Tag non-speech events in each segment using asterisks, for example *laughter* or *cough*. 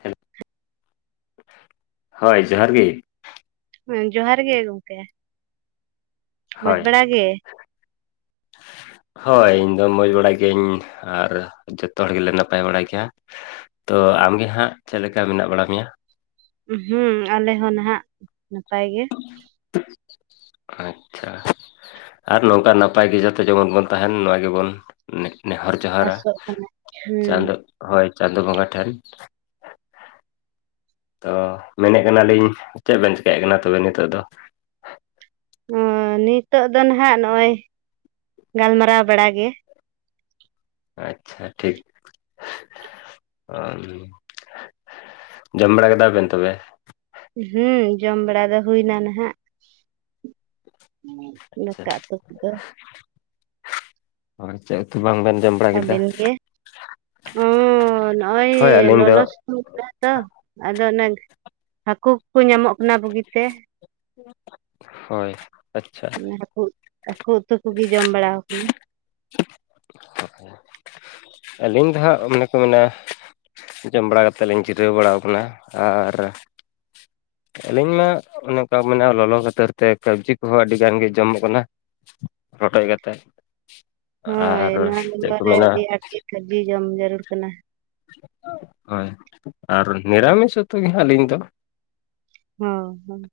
Hello, ᱦᱳᱭ ᱡᱚᱦᱟᱨ ᱜᱮ ᱦᱮᱸᱼ ᱡᱚᱦᱟᱨ ᱜᱮ ᱜᱚᱝᱠᱮ ᱢᱚᱡᱽ ᱦᱳᱭ ᱵᱟᱲᱟ ᱜᱮ? ᱦᱳᱭ ᱤᱧᱫᱚ ᱢᱚᱡᱽ ᱵᱟᱲᱟᱭ ᱜᱤᱭᱟᱹᱧ ᱟᱨ ᱡᱚᱛᱚ ᱦᱚᱲ ᱜᱮᱞᱮ ᱱᱟᱯᱟᱭ ᱵᱟᱲᱟ ᱜᱮᱭᱟ ᱾ ᱛᱚ ᱟᱢᱜᱮ ᱦᱟᱸᱜ ᱪᱮᱫ ᱞᱮᱠᱟ ᱢᱮᱱᱟᱜ ᱵᱟᱲᱟ ᱢᱮᱭᱟ? ᱦᱩᱸ ᱟᱞᱮ ᱦᱚᱸ ᱱᱟᱦᱟᱜ ᱱᱟᱯᱟᱭ ᱜᱮ ᱾ ᱟᱪᱪᱷᱟ ᱟᱨ ᱱᱚᱝᱠᱟ ᱱᱟᱯᱟᱭ ᱜᱮ ᱡᱚᱛᱚ ᱜᱮ ᱡᱮᱢᱚᱱ ᱵᱚᱱ ᱛᱟᱦᱮᱱ ᱱᱚᱣᱟ ᱜᱮᱵᱚᱱ ᱱᱮᱼ ᱱᱮᱦᱚᱨ ᱡᱚᱦᱟᱨᱟ ᱟᱥᱚᱜ ᱠᱟᱱᱟ ᱦᱩᱸ ᱦᱳᱭ ᱪᱟᱸᱫᱚ ᱵᱚᱸᱜᱟ ᱴᱷᱮᱱ ᱾ ᱛᱚ ᱢᱮᱱᱮᱜ ᱠᱟᱱᱟᱞᱤᱧ ᱪᱮᱫ ᱵᱮᱱ ᱪᱮᱠᱟᱭᱮᱫ ᱠᱟᱱᱟ ᱛᱚᱵᱮ ᱱᱤᱛᱚᱜ ᱫᱚ? ᱦᱚᱸ ᱱᱤᱛᱜ ᱫᱚ ᱱᱟᱦᱟᱜ ᱱᱚᱜᱼᱚᱭ ᱜᱟᱞᱢᱟᱨᱟᱣ ᱵᱟᱲᱟ ᱜᱮ ᱾ ᱟᱪᱪᱷᱟ ᱴᱷᱤᱠ ᱚᱢ ᱡᱚᱢ ᱵᱟᱲᱟ ᱠᱮᱫᱟ ᱵᱮᱱ ᱛᱚᱵᱮ? ᱦᱩᱸ ᱡᱚᱢ ᱵᱟᱲᱟ ᱫᱚ ᱦᱩᱭ ᱱᱟ ᱱᱟᱦᱟᱜ ᱾ ᱟᱪᱪᱷᱟ ᱫᱟᱠᱟ ᱩᱛᱩ ᱠᱚᱫᱚ ᱪᱮᱫ ᱩᱛᱩᱚ ᱵᱟᱝᱵᱮᱱ ᱡᱚᱢ ᱵᱟᱲᱟ ᱠᱮᱫᱟ ᱟᱵᱮᱱ ᱜᱮ ᱚᱸ? ᱱᱚ ᱚᱭ ᱦᱳᱭ ᱟᱹᱞᱤᱧ ᱫᱚ ᱞᱚᱞᱚ *unintelligible* ᱛᱚ ᱟᱫᱚ ᱚᱱ ᱦᱟᱹᱠᱩ ᱠᱚ ᱧᱟᱢᱚᱜ ᱠᱟᱱᱟ ᱵᱩᱜᱤ ᱛᱮ ᱾ ᱦᱳᱭ ᱟᱪᱪᱷᱟ *unintelligible* ᱦᱟᱹᱠᱩ ᱦᱟᱹᱠᱩ ᱩᱛᱩ ᱠᱩᱜᱤ ᱡᱚᱢ ᱵᱟᱲᱟᱣ ᱟᱠᱟᱱᱟ ᱟᱹᱞᱤᱧ ᱫᱚ ᱦᱟᱸᱜ ᱢᱚᱱᱮ ᱠᱚ ᱢᱮᱱᱟ ᱡᱚᱢ ᱵᱟᱲᱟ ᱠᱟᱛᱮᱫ ᱞᱤᱧ ᱡᱤᱨᱟᱹᱣ ᱵᱟᱲᱟᱣ ᱠᱟᱱᱟ ᱟᱨ ᱟᱹᱞᱤᱧ ᱢᱟ ᱚᱱᱮ ᱚᱱᱠᱟ ᱢᱮᱱᱟᱜᱼᱟ ᱞᱚᱞᱚ ᱠᱷᱟᱹᱛᱤᱨ ᱛᱮ ᱠᱟᱵᱡᱤ ᱠᱚᱦᱚᱸ ᱟᱹᱰᱤ ᱜᱟᱱ ᱜᱮᱸ ᱡᱚᱢᱚᱜ ᱠᱟᱱᱟ᱾ ᱨᱚᱰᱚᱡ ᱠᱟᱛᱮᱫ ᱟᱨ ᱪᱮᱫ ᱠᱚ ᱢᱮᱱᱟ ᱠᱟᱵᱡᱤ ᱡᱚᱢ ᱡᱟᱹᱨᱩᱲ ᱠᱟᱱᱟ᱾ ᱦᱳᱭ ᱟᱨ ᱱᱤᱨᱟᱢᱤᱥ ᱩᱛᱩ ᱜᱮ ᱦᱟᱸᱜ ᱟᱹᱞᱤᱧ ᱫᱚ᱾ ᱦᱚᱸ ᱦᱚᱸ ᱾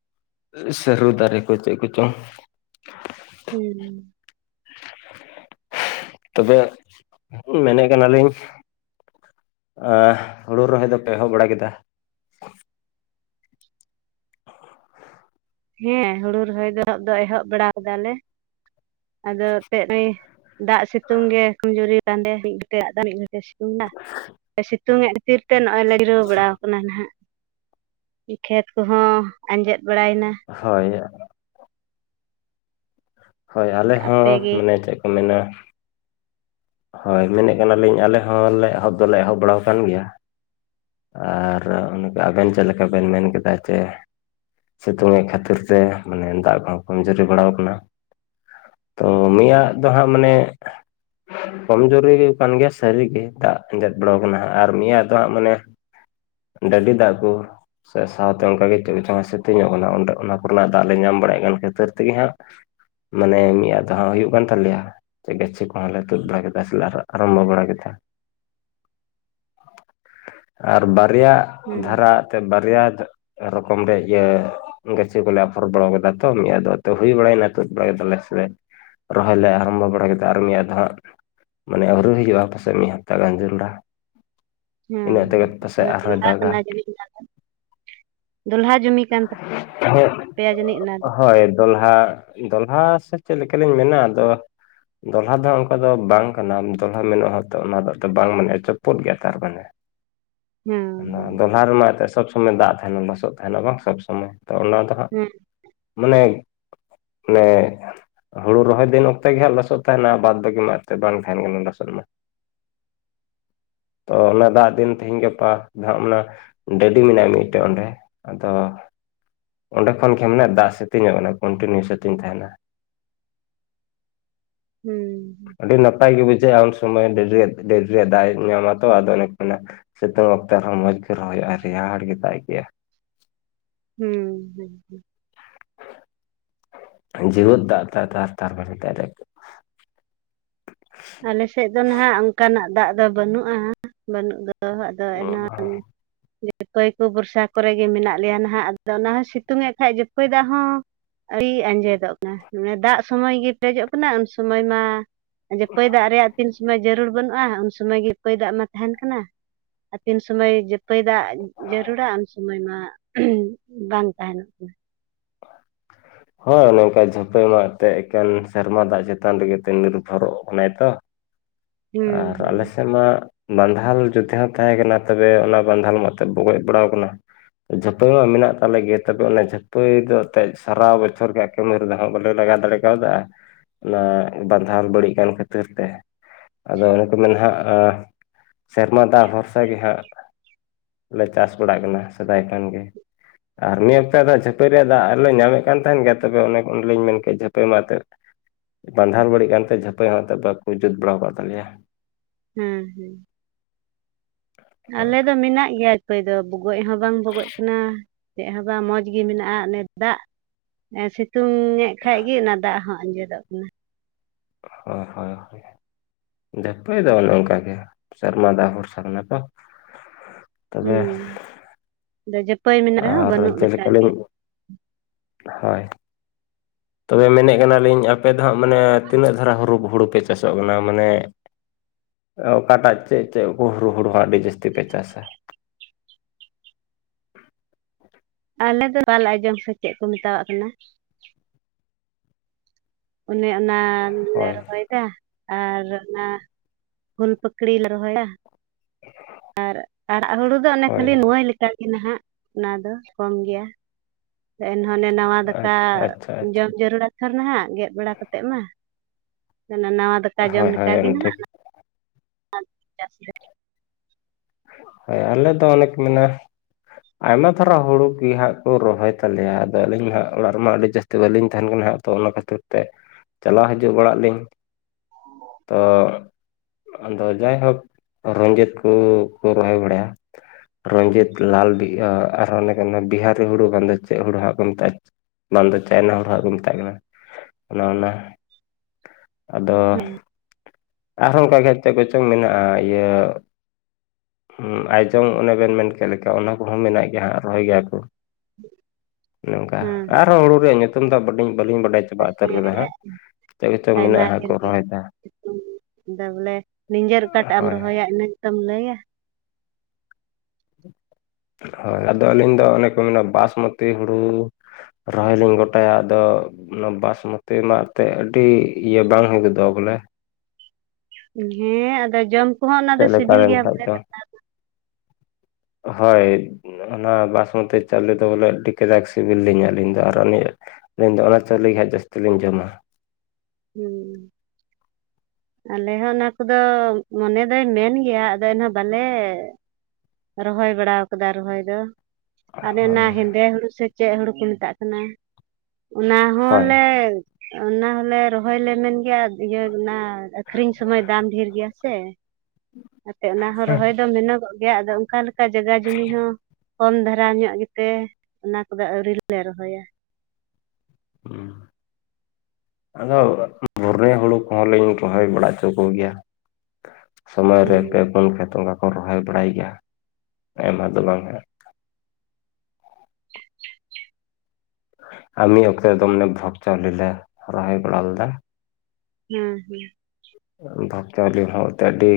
ᱥᱟᱨᱩ ᱫᱟᱨᱮ ᱠᱚ ᱪᱮᱫ ᱠᱚ ᱪᱚᱝ ᱦᱩᱸ ᱛᱚᱵᱮ ᱢᱮᱱᱮᱫ ᱠᱟᱱᱟᱞᱤᱧ ᱮᱸᱻᱦ ᱦᱳᱲᱳ ᱨᱚᱦᱚᱭ ᱫᱚᱯᱮ ᱮᱦᱚᱵ ᱵᱟᱲᱟ ᱠᱮᱫᱟ? ᱦᱮᱸ ᱦᱳᱲᱳ ᱨᱚᱦᱚᱭ ᱫᱚ ᱮᱦᱚᱵ ᱫᱚ ᱮᱦᱚᱵ ᱵᱟᱲᱟ ᱟᱠᱟᱫᱟᱞᱮ᱾ ᱟᱫᱚ ᱛᱮᱫ ᱫᱟᱜ ᱥᱤᱛᱩᱝ ᱜᱮ ᱠᱚᱢᱡᱩᱨᱤ ᱞᱟᱸᱫᱮ ᱢᱤᱫ ᱜᱷᱚᱴᱮᱡ ᱫᱟᱜ ᱫᱚ ᱢᱤᱫ ᱜᱚᱴᱮᱡ ᱛᱮ ᱥᱤᱛᱩᱝ ᱮ ᱠᱷᱟ. ᱛᱤᱨ ᱛᱮ ᱱᱚᱜᱼᱚᱭ ᱞᱮ ᱡᱤᱨᱟᱹᱣ ᱵᱟᱲᱟᱣ ᱠᱟᱱᱟ ᱱᱟᱦᱟᱸᱜ᱾ ᱠᱷᱮᱛ ᱠᱚᱦᱚᱸ ᱟᱸᱡᱮᱫ ᱵᱟᱲᱟᱭᱮᱱᱟ᱾ ᱦᱳᱭ ᱦᱳᱭ ᱟᱞᱮ ᱦᱚᱸ ᱟᱯᱮᱜᱮ ᱢᱟᱱᱮ ᱪᱮᱫ ᱠᱚ ᱢᱮᱱᱟ ᱦᱳᱭ ᱢᱮᱱᱮᱫ ᱠᱟᱱᱟᱞᱤᱧ ᱟᱞᱮ ᱦᱚᱸᱞᱮ ᱮᱦᱚᱵ ᱫᱚᱞᱮ ᱮᱦᱚᱵ ᱵᱟᱲᱟ ᱟᱠᱟᱱ ᱜᱮᱭᱟ᱾ ᱟᱨ ᱟᱵᱮᱱ ᱪᱮᱫ ᱞᱮᱠᱟ ᱵᱮᱱ ᱢᱮᱱ ᱠᱮᱫᱟ ᱡᱮ ᱥᱤᱛᱩᱝ ᱮ ᱠᱷᱟᱹᱛᱤᱨ ᱛᱮ ᱢᱟᱱᱮ ᱫᱟᱜ ᱠᱚᱦᱚᱸ ᱠᱚᱢᱡᱩᱨᱤ ᱵᱟᱲᱟᱣ ᱟ ᱠᱟᱱᱟ ᱛᱚ ᱢᱮᱭᱟᱜ ᱫᱚ ᱦᱟᱸᱜ ᱢᱟᱱᱮ ᱠᱚᱢᱡᱩᱨᱤ ᱠᱟᱱ ᱜᱮᱭᱟ ᱥᱟᱹᱨᱤᱜᱮ ᱫᱟᱜ ᱟᱸᱡᱮᱫ ᱵᱟᱲᱟ ᱠᱟᱱᱟ ᱟᱨ ᱢᱮᱭᱟᱹ ᱫᱚ ᱦᱟᱸᱜ ᱢᱟᱱᱮ ᱰᱟᱰᱤ ᱫᱟᱜ ᱠᱩ ᱥᱮ ᱥᱟᱶᱛᱮ ᱚᱱᱠᱟᱜ ᱥᱤᱛᱤ ᱧᱚᱜ ᱠᱟᱱᱟ ᱚᱸᱰᱮ ᱚᱱᱟ ᱠᱚᱨᱮᱱᱟᱜ ᱫᱟᱜ ᱞᱮ ᱧᱟᱢ ᱵᱟᱲᱟᱭᱮᱫ ᱠᱟᱱ ᱠᱷᱟᱹᱛᱤᱨ ᱛᱮᱜᱮ ᱦᱟᱸᱜ ᱢᱟᱱᱮ ᱢᱤᱫ ᱟᱫ ᱫᱷᱟ ᱦᱟᱼᱜ ᱦᱩᱭᱩᱜ ᱠᱟᱱ ᱛᱟᱞᱮᱭᱟ ᱜᱟᱪᱷᱤ ᱠᱚᱦᱚ ᱞᱮ ᱛᱩᱫ ᱵᱟᱲᱟ ᱠᱮᱫᱟ ᱟᱨᱚᱢᱵ ᱵᱟᱲᱟ ᱠᱮᱫᱟ ᱟᱨ ᱵᱟᱨᱭᱟ ᱫᱷᱟᱨᱟ ᱦᱮᱸ ᱛᱮ ᱵᱟᱨᱭᱟ ᱨᱚᱠᱚᱢ ᱨᱮ ᱤᱭᱟᱹ ᱜᱟᱹᱪᱷᱤ ᱠᱚᱞᱮ ᱟᱯᱷᱚᱨ ᱵᱟᱲᱟ ᱠᱮᱫᱟ ᱛᱚ ᱢᱮᱤᱭᱟᱹᱫᱚ ᱛᱚ ᱦᱩᱭ ᱵᱟᱲᱟᱭᱱᱟ ᱛᱩᱫ ᱵᱟᱲᱟ ᱠᱮᱫᱟᱞᱮ ᱥᱮ ᱨᱚᱦᱚᱭ ᱞᱮ ᱮᱦᱚᱵᱟ ᱵᱟᱲᱟ ᱠᱮᱫᱟ ᱟᱨ ᱢᱮᱭᱟᱫ ᱫᱚ ᱦᱟᱸᱜ ᱢᱟᱱᱮ ᱟ. ᱣᱨᱩ ᱦᱩᱭᱩᱜᱼᱟ ᱯᱟᱥᱮᱡ ᱢᱤᱫ ᱦᱟᱯᱛᱟ ᱜᱟᱱ ᱡᱚᱨᱩᱲᱟ ᱦᱚᱸ-ᱦᱚᱸ ᱟᱨᱦᱚᱸᱭ ᱡᱚᱞᱦᱟ ᱫᱟᱜᱟ ᱠᱟᱱᱟ ᱡᱟᱹᱱᱤᱡ ᱚᱱᱟᱫᱚ ᱫᱚᱞᱦᱟ ᱡᱚᱢᱤ ᱠᱟᱱ ᱯᱮᱭᱟ ᱡᱟᱹᱱᱤᱡ ᱚᱱᱟ ᱫᱚ? ᱦᱳᱭ ᱫᱚᱞᱦᱟ ᱥᱮ ᱪᱮᱫ ᱞᱮᱠᱟᱞᱤᱧ ᱢᱮᱱᱟ ᱟᱫᱚ ᱫᱚᱞᱦᱟ ᱫᱚ ᱚᱱᱠᱟ ᱫᱚ ᱵᱟᱝ ᱠᱟᱱᱟᱢ ᱫᱚᱞᱦᱟ ᱢᱮᱱᱟᱜᱼᱟ ᱦᱚᱸᱛᱚ ᱚᱱᱟ ᱫᱚ ᱵᱟᱝ ᱢᱟᱱᱮ ᱪᱚᱯᱩᱫ ᱜᱮᱭᱟ ᱛᱟᱨ ᱢᱟᱱᱮ᱾ ᱦᱮᱸ ᱚᱱᱟ ᱫᱚᱞᱦᱟ ᱨᱮᱢᱟ ᱮᱛᱮ ᱥᱚᱵ ᱥᱚᱢᱚᱭ ᱫᱟᱜ ᱛᱟᱦᱮᱱᱟ, ᱞᱚᱥᱚᱫ ᱛᱟᱦᱮᱱᱟ ᱵᱟᱝ ᱥᱚᱵ ᱥᱚᱢᱚᱭ ᱛᱚ ᱚᱱᱟ ᱫᱚ ᱵᱟᱝ ᱦᱮᱸ ᱟᱸᱡᱚᱢ ᱴᱷᱤᱠᱟᱹᱜ ᱠᱟᱱᱟ ᱢᱟᱱᱮ-ᱢᱟᱱᱮ ᱦᱳᱲᱳ ᱨᱚᱦᱚᱭ ᱫᱤᱱ ᱚᱠᱛᱮ ᱜᱮ ᱦᱟᱸᱜ ᱞᱚᱥᱚᱫ ᱛᱟᱸᱦᱮᱱᱟ ᱵᱟᱫᱽ ᱢᱟᱜ ᱛᱮ ᱵᱟᱝ ᱛᱟᱦᱮᱱ ᱠᱟᱱᱟ ᱞᱚᱥᱚᱱ ᱢᱟ *inaudible* ᱛᱚ ᱚᱱᱟ ᱫᱟᱜ ᱫᱤᱱ ᱛᱮᱦᱤᱧ, ᱜᱟᱯᱟ ᱱᱟᱟᱜ ᱚᱱᱟ ᱰᱟᱹᱰᱤ ᱢᱮᱱᱟ ᱢᱤᱫᱴᱮᱡ ᱚᱸᱰᱮ ᱟᱫᱚ ᱚᱸᱰᱮ ᱠᱷᱚᱱ ᱜᱮᱸ ᱢᱟᱱᱮ ᱫᱟᱜ ᱥᱮᱛᱤᱱ ᱧᱚᱜ ᱠᱚᱱᱴᱤᱱᱤᱭᱩ ᱥᱮᱛᱤᱝ ᱛᱟᱦᱮᱱᱟ᱾ ᱦᱩᱸ ᱦᱩᱸ ᱾ ᱟᱹᱰᱤ ᱱᱟᱯᱟᱭ ᱜᱮ ᱵᱩᱡᱷᱟᱹᱜᱼᱟ ᱩᱱ ᱥᱚᱢᱚᱭ ᱰᱮᱨᱮᱭᱟᱫ ᱰᱮᱨᱮᱭᱟᱫ ᱨᱮᱭᱟᱜ ᱫᱟᱜ ᱮ ᱧᱟᱢᱟ ᱛᱚ ᱟᱫᱚ ᱚᱱᱮᱠ ᱢᱮᱱᱟ ᱥᱤᱛᱩᱝ ᱚᱠᱛᱚ ᱨᱮᱚᱸ ᱢᱚᱡᱽ ᱜᱮ ᱨᱚᱦᱚᱭᱚᱜᱼᱟ ᱨᱮᱭᱟᱲ ᱜᱮ ᱫᱟᱜ ᱟᱹᱭᱠᱟᱹᱜ-ᱟ᱾ ᱦᱩᱸ ᱦᱩᱸ ᱦᱩᱸ ᱾ ᱫᱟᱹᱨ ᱫᱟᱜ ᱛᱟᱨ-ᱛᱟᱨ ᱵᱟᱱᱟᱭ ᱟ ᱟᱞᱮ ᱥᱮᱫ ᱫᱚ ᱱᱟᱦᱟᱜ ᱚᱱᱠᱟᱱᱟᱜ ᱫᱟᱜ ᱫᱚ ᱵᱟᱹᱱᱩᱜᱼᱟ-ᱵᱟᱹᱱᱩᱜ ᱫᱚ ᱟᱫᱚ ᱮᱱᱟ ᱦᱚᱸ ᱡᱚᱠᱷᱟᱹᱭ ᱠᱚ ᱵᱚᱨᱥᱟ ᱠᱚᱨᱮ ᱜᱮ ᱢᱮᱱᱟᱜ ᱞᱮᱭᱟ ᱱᱟᱦᱟᱜ ᱟᱫᱚ ᱚᱱᱟ ᱦᱚᱸ ᱥᱤᱛᱩᱝᱫ ᱠᱷᱟᱱ ᱡᱚᱠᱷᱟᱹᱭ ᱫᱟᱜ ᱦᱚᱸ ᱟᱹᱰᱤ ᱟᱸᱡᱮᱫᱚᱜ ᱠᱟᱱᱟ ᱢᱟᱱᱮ ᱫᱟᱜ ᱥᱚᱢᱚᱭ ᱜᱮᱸ ᱯᱮᱨᱮᱡᱚᱜ ᱠᱟᱱᱟ, ᱩᱱ ᱥᱚᱢᱚᱭ ᱢᱟ ᱦᱳᱭ ᱫᱟᱨᱜᱭᱟᱜ ᱛᱤᱱ ᱥᱚᱢᱚᱭ ᱡᱟᱹᱨᱩᱲ ᱵᱟᱹᱱᱩᱜᱼᱟ ᱩᱱ ᱥᱚᱢᱚᱭ ᱜᱮ ᱦᱚᱭ ᱫᱟᱜ ᱢᱟ ᱛᱟᱦᱮᱱ ᱠᱟᱱᱟ ᱟᱨ ᱛᱤᱱ ᱥᱚᱢᱚᱭ ᱡᱟᱹᱼᱼ *unintelligible* ᱫᱟᱜ ᱡᱟᱹᱨᱩᱲᱟ ᱩᱱ ᱥᱚᱢᱚᱭ ᱢᱟ ᱵᱟᱝ ᱛᱟᱦᱮᱱᱚᱜ ᱠᱟᱱᱟ *inaudible* ᱦᱳᱭ ᱚᱱᱮᱚᱝᱠᱟ *unintelligible* ᱢᱟᱜ ᱛᱮ ᱮᱠᱮᱱ ᱥᱮᱨᱢᱟ ᱫᱟᱜ ᱪᱮᱛᱟᱱ ᱨᱮᱜᱮ ᱱᱤᱨᱵᱷᱚᱨᱚᱜ ᱠᱟᱱᱟᱭ ᱛᱚ ᱦᱩᱸ ᱟᱨ ᱦᱩᱸ ᱟᱞᱮ ᱥᱮᱫ ᱢᱟ ᱵᱟᱸᱫᱷᱟᱞ ᱡᱩᱫ ᱡᱟᱦᱚᱸ ᱛᱟᱦᱮᱸ ᱠᱟᱱᱟ ᱛᱚᱵᱮ ᱚᱱᱟ ᱵᱟᱸᱫᱷᱟᱞ ᱢᱟᱛᱚ ᱵᱚᱜᱚᱡ ᱵᱟᱲᱟᱣ ᱟᱠᱟᱱᱟ ᱡᱚᱛᱟᱜ ᱢᱮᱱᱟᱜ ᱛᱟᱞᱮ ᱜᱮᱭ ᱛᱚᱵᱮ ᱚᱱᱮ ᱡᱟᱹᱯᱟᱹᱭ ᱫᱚ ᱟᱛᱮᱡ ᱥᱟᱨᱟ ᱵᱚᱪᱷᱚᱨ ᱜᱮ ᱠᱟᱹᱢᱤ ᱨᱮᱫᱚ ᱦᱟᱸᱜ ᱵᱟᱞᱮ ᱞᱟᱜᱟᱣ ᱫᱟᱲᱮ ᱠᱟᱣᱫᱟ ᱚᱱᱟ ᱵᱟᱸᱫᱷᱟᱞ ᱵᱟᱹᱲᱤᱡ ᱠᱟᱱ ᱠᱷᱟᱹᱛᱤᱨ ᱛᱮ ᱟᱫᱚ ᱚᱱᱮᱠᱚ ᱢᱮᱱ ᱦᱟᱸᱜ ᱥᱮᱨᱢᱟ ᱫᱟᱜ ᱵᱷᱚᱨᱥᱟ ᱜᱮ ᱦᱟᱸᱜ ᱞᱮ ᱪᱟᱥ ᱵᱟᱲᱟᱭᱮᱜ ᱠᱟᱱᱟ ᱥᱮᱫᱟᱭ ᱠᱷᱚᱱ ᱜᱮ᱾ ᱟᱨ ᱢᱤᱫ ᱦᱟᱯᱛᱟ ᱡᱷᱟᱹᱯᱟᱹᱭ ᱨᱮᱭᱟᱜ ᱫᱟᱜ ᱞᱮ ᱧᱟᱢᱮᱫ ᱠᱟᱱ ᱛᱟᱦᱮᱸᱱ ᱜᱮᱭᱟ ᱛᱚᱵᱮ ᱚᱱᱮ ᱚᱱᱮᱞᱤᱧ ᱢᱮᱱ ᱠᱮᱫ ᱡᱷᱟᱹᱯᱟᱹᱭ ᱢᱟ ᱛᱮᱫ ᱵᱟᱸᱫᱷᱟ ᱵᱟᱹᱲᱤᱡ ᱠᱟᱱᱛᱮ ᱡᱷᱟᱹᱯᱟᱹᱭ ᱦᱚᱸ ᱟᱛᱮ ᱵᱟᱠᱚ ᱡᱟᱹᱛ ᱵᱟᱲ ᱟᱠᱟᱜ ᱛᱟᱞᱮᱭᱟ ᱦᱩᱸ ᱦᱩᱸ ᱦᱳᱭ ᱟᱞᱮ ᱫᱚ ᱢᱮᱱᱟᱜ ᱜᱮᱭᱟ ᱚᱠᱚᱭ ᱫᱚ ᱵᱚᱜᱚᱡ ᱦᱚᱸ ᱵᱟᱝ ᱵᱚᱜᱚᱡ ᱠᱟᱱᱟ ᱪᱮᱫ ᱦᱚᱸ ᱵᱟᱝ ᱢᱚᱡᱽ ᱜᱮ ᱢᱮᱱᱟᱜᱼᱟ ᱚᱱᱮ ᱫᱟᱜ ᱥᱤᱛᱩᱝ ᱮᱫ ᱠᱷᱟᱡᱜᱮ ᱚᱱᱟ ᱫᱟᱜ ᱦᱚᱸ ᱟᱸᱡᱮᱫᱚᱜ ᱠᱟᱱᱟ ᱦᱳᱭ ᱦᱳᱭ ᱡᱷᱟᱹᱯᱟᱹᱭ ᱫᱚ ᱚᱱᱮ ᱚᱱᱠᱟᱜ ᱜᱮ ᱥᱮᱨᱢᱟ ᱫᱟᱜ ᱵᱷᱚᱨᱥᱟ ᱢᱮᱱᱟᱜ ᱠᱚᱣᱟ ᱛᱚᱵᱮ ᱡᱷᱟᱹᱟᱹᱯᱟᱹᱭ ᱢᱮᱱᱟᱜ ᱨᱮᱦᱚᱸ ᱟᱨ ᱵᱟᱹᱱᱩᱜ ᱞᱮᱠ ᱜᱮ ᱡᱮᱞᱮᱠᱟᱞᱤᱧ ᱦᱳᱭ ᱛᱚᱵᱮ ᱢᱮᱱᱮᱫ ᱠᱟᱱᱟᱞᱤᱧ ᱟᱯᱮ ᱫᱚ ᱦᱟᱸᱜ ᱢᱟᱱᱮ ᱛᱤᱱᱟᱹᱜ ᱫᱷᱟᱨᱟ ᱦᱩᱲᱩ ᱦᱩᱲᱩ ᱯᱮ ᱪᱟᱥᱚᱜ ᱠᱟᱱᱟ ᱢᱟᱱᱮ ᱚᱠᱟᱴᱟᱜ ᱪᱮᱫ ᱪᱮᱫ ᱠᱚ ᱦᱩᱲᱩ ᱦᱩᱲᱩ ᱦᱚᱸ ᱟᱹᱰᱤ ᱡᱟᱹᱟᱥᱛᱤ ᱯᱮ ᱪᱟᱥᱟ ᱟᱞᱮ ᱫᱚ ᱵᱟᱞ ᱟᱡᱚᱢ ᱥᱮ ᱪᱮᱫ ᱠᱚ ᱢᱮᱛᱟᱣᱟᱜ ᱠᱟᱱᱟ ᱚᱱᱮ ᱚᱱᱟ ᱞᱮ ᱦᱳᱭ ᱨᱚᱦᱚᱭ ᱠᱟᱫᱟ ᱟᱨ ᱚᱱᱟ ᱯᱷᱩᱞ ᱯᱟᱹᱠᱲᱤ ᱞᱮ ᱨᱚᱦᱚᱭᱟ ᱟᱨ ᱟᱨᱟᱜ ᱦᱩᱲᱩ ᱫᱚ ᱚᱱᱮ ᱠᱷᱟᱹᱞᱤ ᱦᱳᱭ ᱱᱩᱣᱟᱭ ᱞᱮᱠᱟ ᱮᱴᱟᱜ ᱜᱮ ᱱᱟᱦᱟᱜ ᱚᱱᱟ ᱫᱚ ᱠᱚᱢ ᱜᱮᱭᱟ ᱮᱱᱦᱚᱸ ᱚᱱᱮ ᱱᱟᱣᱟ ᱫᱟᱠᱟ ᱟᱪᱪᱷᱟ ᱟᱪᱪᱷᱟ ᱟᱪᱪᱷᱟ ᱡᱚᱢ ᱡᱟᱹᱨᱩᱲᱟ ᱛᱚ ᱱᱟᱜ ᱵᱟᱲᱟ ᱠᱟᱛᱮᱫ ᱢᱟ ᱚᱱᱟ ᱱᱟᱣᱟ ᱫᱟᱠᱟ ᱡᱚᱢ ᱦᱳᱭ ᱦᱳᱭ ᱞᱮᱠᱟᱜᱮ ᱮᱢ ᱴᱷᱤᱠ ᱱᱟᱜ *inaudible* *unintelligible* ᱦᱳᱭ ᱟᱞᱮ ᱫᱚ ᱚᱱᱮᱠ ᱢᱮᱱᱟᱜᱼᱟ ᱟᱭᱢᱟ ᱫᱷᱟᱨᱟ ᱦᱩᱲᱩ ᱜᱤ ᱦᱟᱸᱜ ᱠᱚ ᱨᱚᱦᱚᱭ ᱛᱟᱞᱮᱭᱟ ᱟᱫᱚ ᱟᱹᱞᱤᱧ ᱢᱟ ᱦᱟᱸᱜ ᱚᱲᱟᱜ ᱨᱮᱢᱟ ᱟᱹᱰᱤ ᱡᱟᱹᱥᱛᱤ ᱛᱮ ᱵᱟᱹᱞᱤᱧ ᱛᱟᱦᱮᱱ ᱠᱟᱱᱟ ᱦᱟᱸᱜ ᱛᱚ ᱚᱱᱟ ᱠᱷᱟᱹᱛᱤᱨ ᱛᱮ ᱪᱟᱞᱟᱣ ᱦᱤᱡᱩᱜ ᱵᱟᱲᱟᱜ ᱞᱤᱧ ᱛᱚ ᱟᱫᱚ ᱡᱟᱭᱦᱳᱠ *unintelligible* ᱠᱚ ᱠᱚ ᱨᱚᱦᱚᱭ ᱵᱟᱲᱟᱭᱟ ᱨᱚᱡᱤᱛ ᱞᱟᱞ ᱵᱤ ᱟᱨ ᱚᱱᱮ ᱵᱤᱦᱟᱨᱤ ᱦᱩᱲᱩ ᱵᱟᱝ ᱫᱚ ᱪᱮᱫ ᱦᱩᱲᱩ ᱦᱟᱸᱜ ᱠᱚ ᱢᱮᱛᱟᱜᱼᱟ ᱵᱟᱝ ᱫᱚ ᱪᱟᱭᱱᱟ ᱦᱚᱲᱚ ᱦᱟᱸᱜ ᱠᱚ ᱢᱮᱛᱟᱜ ᱠᱟᱱᱟ ᱚᱱᱮ ᱚᱱᱟ ᱟᱫᱚ ᱟᱨᱦᱚᱸ ᱚᱱᱠᱟ ᱜᱮ ᱪᱮᱫ ᱠᱚᱪᱚᱝ ᱢᱮᱱᱟᱜᱼᱟ ᱤᱭᱟᱹ ᱟᱭᱡᱚᱝ ᱚᱱᱮ ᱵᱮᱱ ᱢᱮᱱ ᱠᱮᱫ ᱞᱮᱠᱟ ᱚᱱᱟ ᱠᱚᱦᱚᱸ ᱢᱮᱱᱟᱜ ᱜᱮᱭᱟ ᱦᱟᱸᱜ ᱨᱚᱦᱚᱭ ᱜᱮᱭᱟ ᱠᱚ *unintelligible* ᱱᱚᱝᱠᱟ ᱦᱮᱸ ᱟᱨᱦᱚᱸ ᱦᱩᱲᱩ ᱨᱮᱭᱟᱜ ᱧᱩᱛᱩᱢ ᱫᱚ ᱵᱟᱹᱞᱤᱧ ᱵᱟᱹᱞᱤᱧ ᱵᱟᱰᱟᱭᱟᱪᱮᱫᱟᱜ ᱥᱮ ᱟᱹᱞᱤᱧ ᱫᱚ ᱦᱟᱸᱜ ᱦᱮᱸ ᱡᱤᱛ ᱜᱮᱛᱚᱝ ᱟᱭᱢᱟ ᱢᱮᱱᱟᱜᱼᱟ ᱦᱟᱸᱜ ᱠᱚ ᱰᱷᱮᱨ ᱜᱮ ᱨᱚᱦᱚᱭᱮᱫᱟ ᱟᱫᱚ ᱵᱚᱞᱮ ᱱᱤᱡᱮᱨ ᱚᱠᱟᱴᱟᱜ ᱮᱢ ᱦᱳᱭ ᱨᱚᱦᱚᱭᱟ ᱤᱱᱟᱹᱜᱮᱛᱚᱢ ᱞᱟᱹᱭᱟ ᱦᱳᱭ ᱟᱫᱚ ᱟᱹᱞᱤᱧ ᱫᱚ ᱚᱱᱮᱠ ᱠᱚ ᱢᱮᱱᱟᱜ ᱵᱟᱥᱢᱚᱛᱤ ᱦᱩᱲᱩ ᱨᱚᱦᱚᱭ ᱞᱤᱧ ᱜᱚᱴᱟᱭᱟ ᱟᱫᱚ ᱚᱱᱟ ᱵᱟᱥᱢᱚᱛᱤ ᱚᱱᱟᱜ ᱛᱮ ᱟᱹᱰᱤ ᱤᱭᱟᱹ ᱵᱟᱝ ᱦᱩᱭ ᱜᱚᱫᱚᱜᱼᱟ ᱵᱚᱞᱮ ᱦᱮᱸ ᱟᱫᱚ ᱡᱚᱢ ᱠᱚᱦᱚᱸ ᱚᱱᱟ ᱫᱚ ᱪᱮᱫ ᱞᱮᱠᱟ ᱥᱤᱵᱤᱞ ᱜᱮᱭᱟ ᱞᱮᱱᱠᱷᱟᱡ ᱵᱚᱞᱮ ᱠᱟᱛᱷᱟ ᱦᱚᱭ ᱚᱱᱟ ᱵᱟᱥᱢᱚᱛᱤ ᱪᱟᱣᱞᱮ ᱫᱚ ᱵᱚᱞᱮ ᱟᱹᱰᱤ ᱠᱟᱡᱟᱠ ᱥᱤᱵᱤᱞ ᱞᱤᱧᱟᱹ ᱟᱹᱞᱤᱧ ᱫᱚ ᱟᱨ ᱚᱱᱮ ᱟᱹᱞᱤᱧ ᱫᱚ ᱚᱱᱟᱛᱮ ᱞᱟᱹᱭ ᱠᱷᱟᱱᱡ ᱡᱟᱭᱹᱥᱛᱤ ᱞᱤᱧ ᱡᱚᱢᱟ ᱦᱩᱸ ᱾ ᱟᱞᱮ ᱦᱚᱸ ᱚᱱᱟ ᱠᱚᱫᱚ ᱢᱚᱱᱮ ᱫᱚᱭ ᱢᱮᱱ ᱜᱮᱭᱟ ᱟᱫᱚ ᱮᱱᱦᱚᱸ ᱵᱟᱞᱮ ᱨᱚᱦᱚᱭ ᱵᱟᱲᱟ ᱟᱠᱟᱫᱟ ᱨᱚᱦᱚᱭ ᱫᱚ ᱾ ᱚᱱᱮ ᱚᱱᱟ ᱦᱳᱭ ᱦᱮᱸᱫᱮ ᱦᱩᱲᱩ ᱥᱮ ᱪᱮᱫ ᱦᱩᱲᱩ ᱠᱚ ᱢᱮᱛᱟᱜ ᱠᱟᱱᱟ? ᱚᱱᱟ ᱦᱳᱭ ᱦᱚᱸᱞᱮᱼ ᱚᱱᱟ ᱦᱚᱸᱞᱮ ᱨᱚᱦᱚᱭ ᱞᱮ ᱢᱮᱱ ᱜᱮᱭᱟ ᱤᱭᱟᱹ ᱚᱱᱟ ᱟᱹᱠᱷᱨᱤᱧ ᱥᱚᱢᱚᱭ ᱫᱟᱢ ᱰᱷᱮᱨ ᱜᱮᱭᱟ ᱥᱮ ᱚᱱᱟᱛᱮ ᱚᱱᱟ ᱦᱚᱸ ᱨᱚᱦᱚᱭ ᱫᱚ ᱢᱮᱱᱚᱜᱚᱜ ᱾ ᱜᱮᱭᱟ ᱟᱫᱚ ᱚᱱᱠᱟ ᱞᱮᱠᱟ ᱡᱟᱭᱜᱟ ᱡᱚᱢᱤ ᱦᱚᱸ ᱠᱚᱢ ᱫᱷᱟᱨᱟ ᱧᱚᱜ ᱜᱮᱛᱮ ᱚᱱᱟ ᱠᱚᱫᱚ ᱟᱹᱣᱨᱤᱞᱮ ᱨᱚᱦᱚᱭᱟ ᱾ ᱦᱩᱸ ᱟᱫᱚ ᱵᱷᱚᱨᱮ ᱦᱩᱲᱩ ᱠᱚᱦᱚᱸ ᱞᱤᱧ ᱨᱚᱦᱚᱭ ᱵᱟᱲᱟ ᱦᱚᱪᱚ ᱠᱚᱜᱮᱭᱟ ᱥᱚᱢᱚᱭ ᱨᱮ ᱦᱮᱸ ᱯᱮ ᱯᱚᱱ ᱠᱷᱮᱛ ᱚᱱᱠᱟ ᱠᱚ ᱨᱚᱦᱚᱭ ᱵᱟᱲᱟᱭ ᱜᱮᱭᱟ ᱟᱭᱢᱟ ᱫᱚ ᱵᱟᱝ ᱦᱟᱸᱜ ᱾ ᱟᱨ ᱱᱤᱭᱟᱹ ᱚᱠᱛᱮ ᱫᱚ ᱵᱷᱚᱜ ᱪᱟᱣᱞᱮ ᱨᱚᱦᱚᱭ ᱵᱟᱲᱟ ᱞᱮᱫᱟ ᱾ ᱦᱩᱸ ᱦᱩᱸ ᱾ ᱵᱷᱟᱜ ᱪᱟᱣᱞᱮ ᱦᱚᱸ ᱟᱹᱰᱤ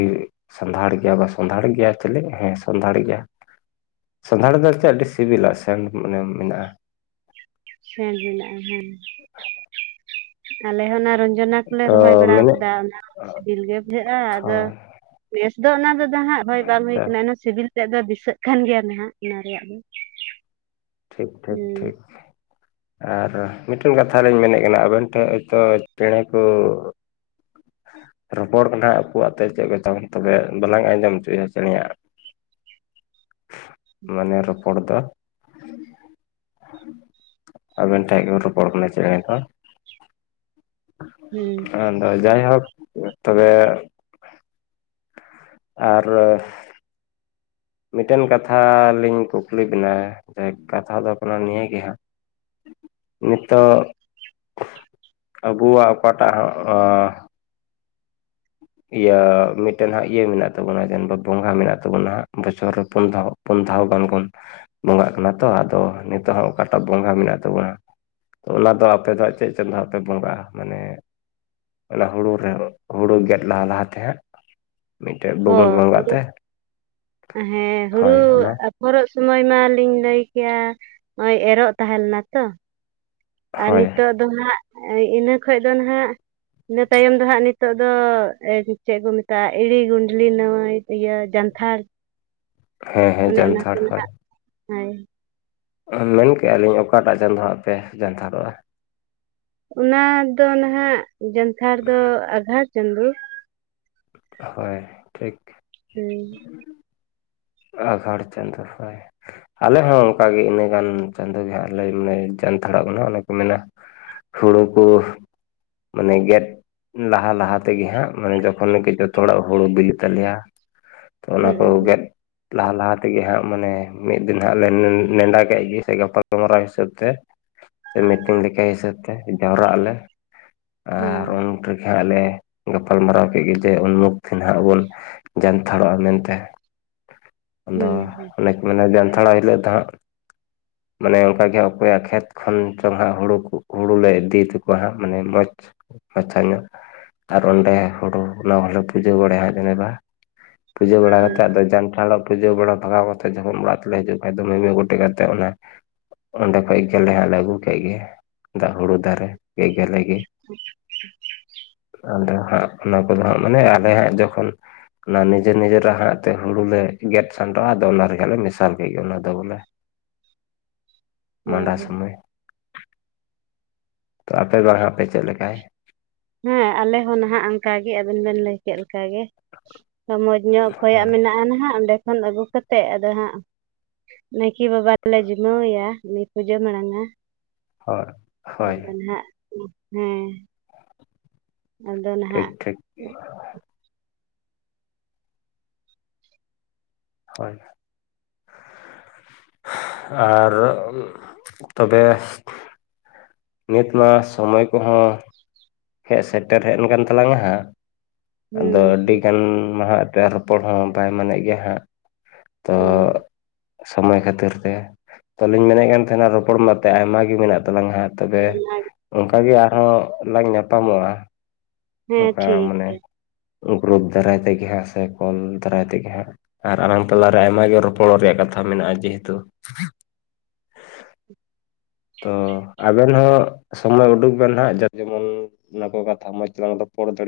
ᱥᱟᱱᱫᱷᱟᱲ ᱜᱮᱭᱟ ᱵᱟᱝ ᱥᱚᱸᱫᱷᱟᱲ ᱜᱮᱭᱟ ᱪᱚᱞᱮ ᱦᱮᱸ ᱥᱚᱸᱫᱷᱟᱲ ᱜᱮᱭᱟ ᱾ ᱥᱟᱸᱫᱷᱟᱲ ᱫᱚ ᱪᱮᱫ ᱟᱹᱰᱤ ᱥᱤᱵᱤᱞᱟ ᱥᱮᱱᱴ ᱢᱟᱱᱮ ᱢᱮᱱᱟᱜᱼᱟ ᱾ ᱥᱮᱸᱰ ᱦᱮᱱᱟᱜᱼᱟ ᱦᱮᱸ ᱾ *inaudible* ᱟᱞᱮ ᱦᱚᱸ ᱚᱱᱟ ᱨᱚᱱᱡᱚᱱᱟ ᱠᱚᱞᱮ ᱛᱚ ᱨᱚᱦᱚᱭ ᱵᱟᱲᱟ ᱢᱮᱱᱮᱫ ᱟᱠᱟᱫᱟ, ᱚᱱᱟ ᱥᱤᱵᱤᱞ ᱜᱮ ᱵᱩᱡᱷᱟᱹᱜᱼᱟ ᱟᱫᱚ ᱦᱳᱭ ᱱᱮᱥ ᱫᱚ ᱚᱱᱟ ᱫᱚ ᱫᱟ ᱦᱟᱸᱜ ᱨᱚᱦᱚᱭ ᱵᱟᱝ ᱦᱩᱭ ᱦᱳᱭ ᱠᱟᱱᱟ ᱾ ᱥᱤᱵᱤᱞ ᱛᱮᱫ ᱫᱚ ᱫᱤᱥᱟᱹᱜ ᱠᱟᱱ ᱜᱮᱭᱟ ᱱᱟᱦᱟᱜ ᱚᱱᱟ ᱨᱮᱭᱟᱜ ᱫᱚ ᱾ ᱴᱷᱤᱠ ᱴᱷᱤᱠ ᱴᱷᱤᱠ ᱾ ᱟᱨ ᱢᱤᱫᱴᱮᱱ ᱠᱟᱛᱷᱟ ᱞᱤᱧ ᱢᱮᱱᱮᱫ ᱠᱟᱱᱟ ᱟᱵᱮᱱ ᱴᱷᱮᱱ ᱦᱚᱭᱛᱚ ᱪᱮᱸᱬᱮ ᱠᱚ *inaudible* ᱨᱚᱯᱚᱲ ᱠᱟᱱᱟ ᱟᱠᱚᱣᱟᱜ ᱛᱮ ᱪᱮᱫ ᱠᱟᱛᱮ ᱛᱚᱵᱮ ᱵᱟᱞᱟᱝ ᱟᱸᱡᱚᱢ ᱦᱚᱪᱚᱭ ᱪᱮᱸᱬᱮ ᱟᱜ *inaudible* ᱢᱟᱱᱮ ᱨᱚᱯᱚᱲ ᱫᱚ *inaudible* ᱟᱵᱮᱱ ᱴᱷᱮᱡ ᱜᱮ ᱨᱚᱯᱚᱲ ᱠᱟᱱᱟ ᱪᱮᱸᱬᱮ ᱠᱚ ᱾ ᱦᱩᱸ ᱟᱫᱚ ᱡᱟᱭᱦᱳᱠ ᱛᱚᱵᱮ ᱟᱨ ᱢᱤᱫᱴᱮᱱ ᱠᱟᱛᱷᱟ ᱞᱤᱧ ᱠᱩᱠᱞᱤ ᱵᱤᱱᱟ ᱡᱮ, ᱠᱟᱛᱷᱟ ᱫᱚ ᱠᱟᱱᱟ ᱱᱤᱭᱟᱹ ᱜᱮ ᱦᱟᱸᱜ ᱾ ᱱᱤᱛᱚᱜ ᱟᱵᱚᱣᱟᱜ ᱚᱠᱟᱴᱟᱜ ᱦᱚᱸ ᱤᱭᱟᱹ ᱢᱤᱫᱴᱮᱱ ᱦᱟᱸᱜ ᱤᱭᱟᱹ ᱢᱮᱱᱟᱜ ᱛᱟᱵᱚᱱᱟ ᱡᱮ ᱵᱚᱸᱜᱟ ᱢᱮᱱᱟᱜ ᱛᱟᱵᱚᱱᱟ ᱦᱟᱸᱜ ᱵᱚᱪᱷᱚᱨ ᱨᱮ ᱯᱩᱱ ᱫᱷᱟᱹᱣ ᱾ ᱯᱩᱱ ᱫᱷᱟᱹᱣ ᱜᱟᱱ ᱵᱚᱱ ᱵᱚᱸᱜᱟᱜ ᱠᱟᱱᱟ ᱛᱚ, ᱟᱫᱚ ᱱᱤᱛᱚᱜ ᱦᱚᱸ ᱚᱠᱟᱴᱟᱜ ᱵᱚᱸᱜᱟ ᱢᱮᱱᱟᱜ ᱛᱟᱵᱚᱱᱟ᱾ ᱛᱚ ᱚᱱᱟ ᱫᱚ ᱟᱯᱮ ᱫᱚ ᱦᱟᱸᱜ ᱪᱮᱫ ᱪᱟᱸᱫᱚ ᱦᱟᱸᱜ ᱯᱮ ᱵᱚᱸᱜᱟᱜᱼᱟ? ᱢᱟᱱᱮ ᱚᱱᱟ ᱦᱩᱲᱩ ᱨᱮ ᱦᱩᱲᱩ ᱜᱮᱫ ᱞᱟᱦᱟ ᱞᱟᱦᱟᱛᱮ ᱦᱟᱸᱜ ᱾ ᱚ ᱦᱩᱲᱩ ᱦᱮᱸ ᱦᱩᱲᱩ ᱦᱳᱭ ᱚᱱᱟ ᱮᱨᱚᱜ ᱥᱚᱢᱚᱭ ᱢᱟᱞᱤᱧ ᱞᱟᱹᱭ ᱠᱮᱭᱟ ᱱᱚᱜᱼᱚᱭ ᱮᱨᱚᱜ ᱛᱟᱦᱮᱸ ᱞᱮᱱᱟ ᱛᱚ, ᱟᱨ ᱦᱳᱭ ᱱᱤᱛᱚᱜ ᱫᱚ ᱦᱟᱸᱜ ᱤᱱᱟᱹ ᱠᱷᱚᱡ ᱫᱚ ᱱᱟᱜ ᱤᱱᱟᱹ ᱛᱟᱭᱚᱢ ᱫᱚ ᱦᱟᱸᱜ ᱱᱤᱛᱚᱜ ᱫᱚ ᱪᱮᱫ ᱠᱚ ᱢᱮᱛᱟᱜᱼᱟ ᱮᱲᱤ ᱜᱩᱸᱰᱞᱤ ᱱᱟᱹᱭ ᱤᱭᱟᱹ ᱡᱟᱱᱛᱷᱟᱲ ᱦᱮᱸ ᱦᱮᱸ ᱚᱱᱮ ᱚᱱᱟᱠᱚ ᱡᱟᱱᱛᱷᱟᱲ ᱦᱳᱭ ᱱᱟᱦᱜ ᱦᱳᱭ ᱾ ᱢᱮᱱ ᱠᱮᱜᱼᱟ ᱞᱤᱧ ᱚᱠᱟᱴᱟᱜ ᱪᱟᱸᱫᱚ ᱦᱟᱸᱜ ᱯᱮ ᱡᱟᱱᱛᱷᱟᱨᱚᱜᱼᱟ? ᱚᱱᱟ ᱫᱚ ᱱᱟᱦᱜ ᱡᱟᱱᱛᱷᱟᱲ ᱫᱚ ᱟᱜᱷᱟᱲ ᱪᱟᱸᱫᱩ ᱾ ᱦᱳᱭ, ᱴᱷᱤᱠ ᱾ ᱦᱩᱸ ᱾ ᱟᱜᱷᱟᱲ ᱪᱟᱸᱫᱚ ᱦᱳᱭ ᱾ ᱟᱞᱮ ᱦᱚᱸ ᱚᱱᱠᱟ ᱜᱮ ᱤᱱᱟᱹ ᱜᱟᱱ ᱪᱟᱸᱫᱳ ᱜᱮ ᱦᱟᱸᱜ ᱞᱮ ᱢᱟᱱᱮ ᱡᱟᱱᱛᱷᱟᱲᱚᱜ ᱠᱟᱱᱟ, ᱚᱱᱮ ᱠᱚ ᱢᱮᱱᱟ ᱾ ᱦᱩᱲᱩ ᱠᱚ ᱢᱟᱱᱮ ᱜᱮᱫ ᱞᱟᱦᱟ ᱞᱟᱦᱟ ᱛᱮᱜᱮ ᱦᱟᱸᱜ ᱢᱟᱱᱮ ᱡᱚᱠᱷᱚᱱ ᱜᱮ ᱡᱚᱛᱚ ᱦᱚᱲᱟᱜ ᱦᱩᱲᱩ ᱵᱤᱞᱤᱜ ᱛᱟᱞᱮᱭᱟ ᱾ ᱛᱚ ᱚᱱᱟ ᱦᱩᱸ ᱠᱚ ᱦᱩᱸ ᱦᱮᱸ ᱜᱮᱫ ᱞᱟᱦᱟ ᱞᱟᱦᱟ ᱛᱮᱜᱮ ᱦᱟᱸᱜ ᱢᱟᱱᱮ ᱢᱤᱫ ᱫᱤᱱ ᱦᱟᱸᱜ ᱱᱮᱰᱟ ᱠᱮᱫ ᱜᱮ ᱥᱮ ᱜᱟᱯᱟᱞ ᱢᱟᱨᱟᱣ ᱦᱤᱥᱟᱹᱵᱽ ᱛᱮ ᱥᱮ ᱢᱤᱴᱤᱝ ᱞᱮᱠᱟ ᱦᱤᱥᱟᱹᱵ ᱛᱮ ᱡᱟᱣᱨᱟᱜ ᱟᱞᱮ ᱟᱨ ᱩᱱ ᱦᱩᱸ ᱨᱮᱜᱮ ᱦᱟᱸᱜ ᱞᱮ ᱜᱟᱯᱟᱞᱢᱟᱨᱟᱣ ᱠᱮᱫ ᱜᱮ ᱡᱮ ᱩᱱᱢᱩᱠᱷ ᱫᱤᱱ ᱦᱟᱸᱜ ᱵᱩᱱ ᱡᱟᱱᱛᱷᱟᱲᱚᱜᱼᱟ ᱢᱮᱱᱛᱮ ᱟᱫᱚ ᱦᱩᱸ ᱚᱱᱮ ᱢᱟᱱᱮ ᱡᱟᱱᱛᱷᱟᱲ ᱦᱤᱞᱳᱜ ᱫᱚ ᱦᱟᱸᱜ ᱢᱟᱱᱮ ᱚᱱᱠᱟᱜᱮ ᱚᱠᱚᱭᱟᱜ ᱠᱷᱮᱛ ᱠᱷᱚᱱ ᱪᱚᱝ ᱦᱟᱸᱜ ᱦᱩᱲᱩ ᱦᱩᱲᱩᱞᱮ ᱤᱫᱤ ᱛᱚᱠᱚᱣᱟ ᱦᱟᱸᱜ ᱢᱟᱱᱮ ᱢᱚᱡᱽ ᱢᱟᱪᱷᱟ ᱧᱚᱜ ᱟᱨ ᱚᱸᱰᱮ ᱦᱩᱲᱩ ᱚᱱᱟ ᱦᱚᱸᱞᱮ ᱯᱩᱡᱟᱹ ᱵᱟᱲᱟᱭᱟ ᱡᱮᱱᱮ ᱵᱟ ᱯᱩᱡᱟᱹ ᱵᱟᱲᱟ ᱦᱩᱸ ᱠᱟᱛᱮᱫ ᱟᱫᱚ ᱡᱟᱱᱴᱷᱟᱲᱟᱜ ᱯᱩᱡᱟᱹ ᱵᱟᱲᱟ ᱵᱷᱟᱜᱟᱣ ᱠᱟᱛᱮ ᱡᱚᱠᱷᱚᱱ ᱚᱲᱟᱜ ᱛᱮᱞᱮ ᱦᱤᱡᱩᱜ ᱠᱷᱟᱡ ᱫᱚ ᱢᱤᱢᱤᱫ ᱜᱚᱴᱮᱡ ᱠᱟᱛᱮᱫ ᱚᱱᱟ ᱚᱸᱰᱮ ᱠᱷᱚᱡ ᱜᱮᱞᱮ ᱦᱟᱸᱜ ᱞᱮ ᱟᱹᱜᱩ ᱠᱮᱫ ᱜᱮ ᱫᱟᱜ ᱦᱩᱲᱩ ᱫᱟᱨᱮ ᱜᱮ ᱜᱮᱞᱮ ᱜᱮ *inaudible* ᱟᱫᱚ ᱦᱟᱸᱜ ᱚᱱᱟ ᱠᱚᱫᱚ ᱦᱟᱸᱜ ᱢᱟᱱᱮ ᱟᱞᱮ ᱦᱟᱸᱜ ᱡᱚᱠᱷᱚᱱ ᱚᱱᱟ ᱱᱤᱡᱮ ᱱᱤᱡᱮᱨᱨᱮ ᱦᱟᱜ ᱛᱮ ᱦᱩᱲᱩ ᱞᱮ ᱜᱮᱫ ᱥᱟᱸᱰᱚᱜᱼᱟ ᱟᱫᱚ ᱚᱱᱟ ᱨᱮᱭᱟᱜᱜ ᱞᱮ ᱢᱮᱥᱟᱞ ᱠᱮᱫ ᱜᱮ ᱚᱱᱟ ᱫᱚ ᱵᱚᱞᱮ ᱢᱟᱸᱰᱟ ᱦᱳᱭ ᱥᱚᱢᱚᱭ ᱛᱚ ᱟᱯᱮ ᱵᱟᱝ ᱦᱟᱜ ᱪᱮᱫ ᱞᱮᱠᱟᱭ ᱦᱮᱸ ᱟᱞᱮ ᱦᱚᱸ ᱱᱟᱦᱟᱜ ᱚᱱᱠᱟᱜ ᱜᱮ ᱟᱵᱤᱱ ᱵᱮᱱ ᱞᱟᱹᱭ ᱠᱮᱫ ᱞᱮᱠᱟᱜ ᱜᱮ ᱢᱚᱡᱽ ᱧᱚᱜ ᱚᱠᱚᱭᱟᱜ ᱦᱳᱭ ᱢᱮᱱᱟᱜᱼᱟ ᱱᱟᱦᱟᱜ ᱚᱸᱰᱮ ᱠᱷᱚᱱ ᱟᱹᱜᱩ ᱠᱟᱛᱮᱫ ᱟᱫᱚ ᱦᱟᱸᱜ ᱱᱟᱭᱠᱮ ᱵᱟᱵᱟ ᱞᱮ ᱡᱤᱢᱟᱹᱣᱟᱭᱟ ᱩᱱᱤ ᱯᱩᱡᱟᱹ ᱢᱟᱲᱟᱝᱟ ᱦᱳᱭ ᱦᱳᱭ ᱟᱫᱚ ᱱᱟᱦᱟᱜ ᱦᱮᱸ ᱟᱫᱚ ᱱᱟ ᱴᱷᱤᱠ ᱴᱷᱤᱠ ᱦᱳᱭ ᱟᱨ ᱛᱚᱵᱮ ᱱᱤᱛ ᱢᱟ ᱥᱚᱢᱚᱭ ᱠᱚᱦᱚᱸ ᱦᱮᱡ ᱥᱮᱴᱮᱨ ᱦᱮᱡᱱ ᱠᱟᱱᱟᱱ ᱛᱟᱞᱟᱝᱟ ᱦᱟᱸᱜ ᱟᱫᱚ ᱦᱮᱸ ᱟᱹᱰᱤᱜᱟᱱ ᱢᱟᱦᱟᱜ *unintelligible* ᱨᱚᱯᱚᱲ ᱦᱚᱸ ᱵᱟᱭ ᱢᱟᱱᱮᱜ ᱜᱮᱭᱟ ᱦᱟᱸᱜ ᱛᱚᱼ ᱦᱮᱸ ᱥᱚᱢᱚᱭ ᱠᱷᱟᱹᱛᱤᱨ ᱛᱮ ᱛᱚᱞᱤᱧ ᱢᱮᱱᱮᱫ ᱠᱟᱱ ᱛᱟᱦᱮᱱᱟ ᱨᱚᱯᱚᱲ ᱢᱟᱛᱮᱫ ᱟᱭᱢᱟᱜ ᱜᱮ ᱢᱮᱱᱟᱜ ᱛᱟᱞᱟᱝ ᱦᱟᱸᱜ ᱛᱚᱵᱮ ᱚᱱᱠᱟᱜ ᱜᱮ ᱟᱨᱦᱚᱸ ᱞᱟᱝ ᱧᱟᱯᱟᱢᱚᱜᱼᱟ ᱦᱮᱸ ᱚᱱᱠᱟ ᱴᱷᱤᱠ ᱜᱮᱭᱟ ᱢᱟᱱᱮ ᱜᱨᱩᱯ ᱫᱟᱨᱟᱭ ᱛᱮᱜᱮ ᱦᱟᱸᱜ ᱥᱮ ᱠᱚᱞ ᱫᱟᱨᱟᱭ ᱛᱮ ᱜᱮ ᱦᱟᱸᱜ ᱟᱨ ᱟᱞᱟᱝ ᱛᱟᱞᱟᱨᱮ ᱟᱭᱢᱟᱜ ᱜᱮ ᱨᱚᱯᱚᱲ ᱨᱮᱭᱟᱜ ᱠᱟᱛᱷᱟ ᱢᱮᱱᱟᱜᱼᱟ ᱡᱮᱦᱮᱛᱩ ᱛᱚ ᱟᱵᱮᱱ ᱦᱚᱸ ᱥᱚᱢᱚᱭ ᱩᱰᱩᱠ ᱵᱮᱱ ᱦᱟᱸᱜ ᱡᱮᱢᱚᱱ ᱚᱱᱟ ᱠᱚ ᱠᱟᱛᱷᱟ ᱢᱚᱸᱡᱽ ᱛᱮᱟᱞᱟᱝ ᱨᱚᱯᱚᱲ ᱫᱟᱲᱮᱜ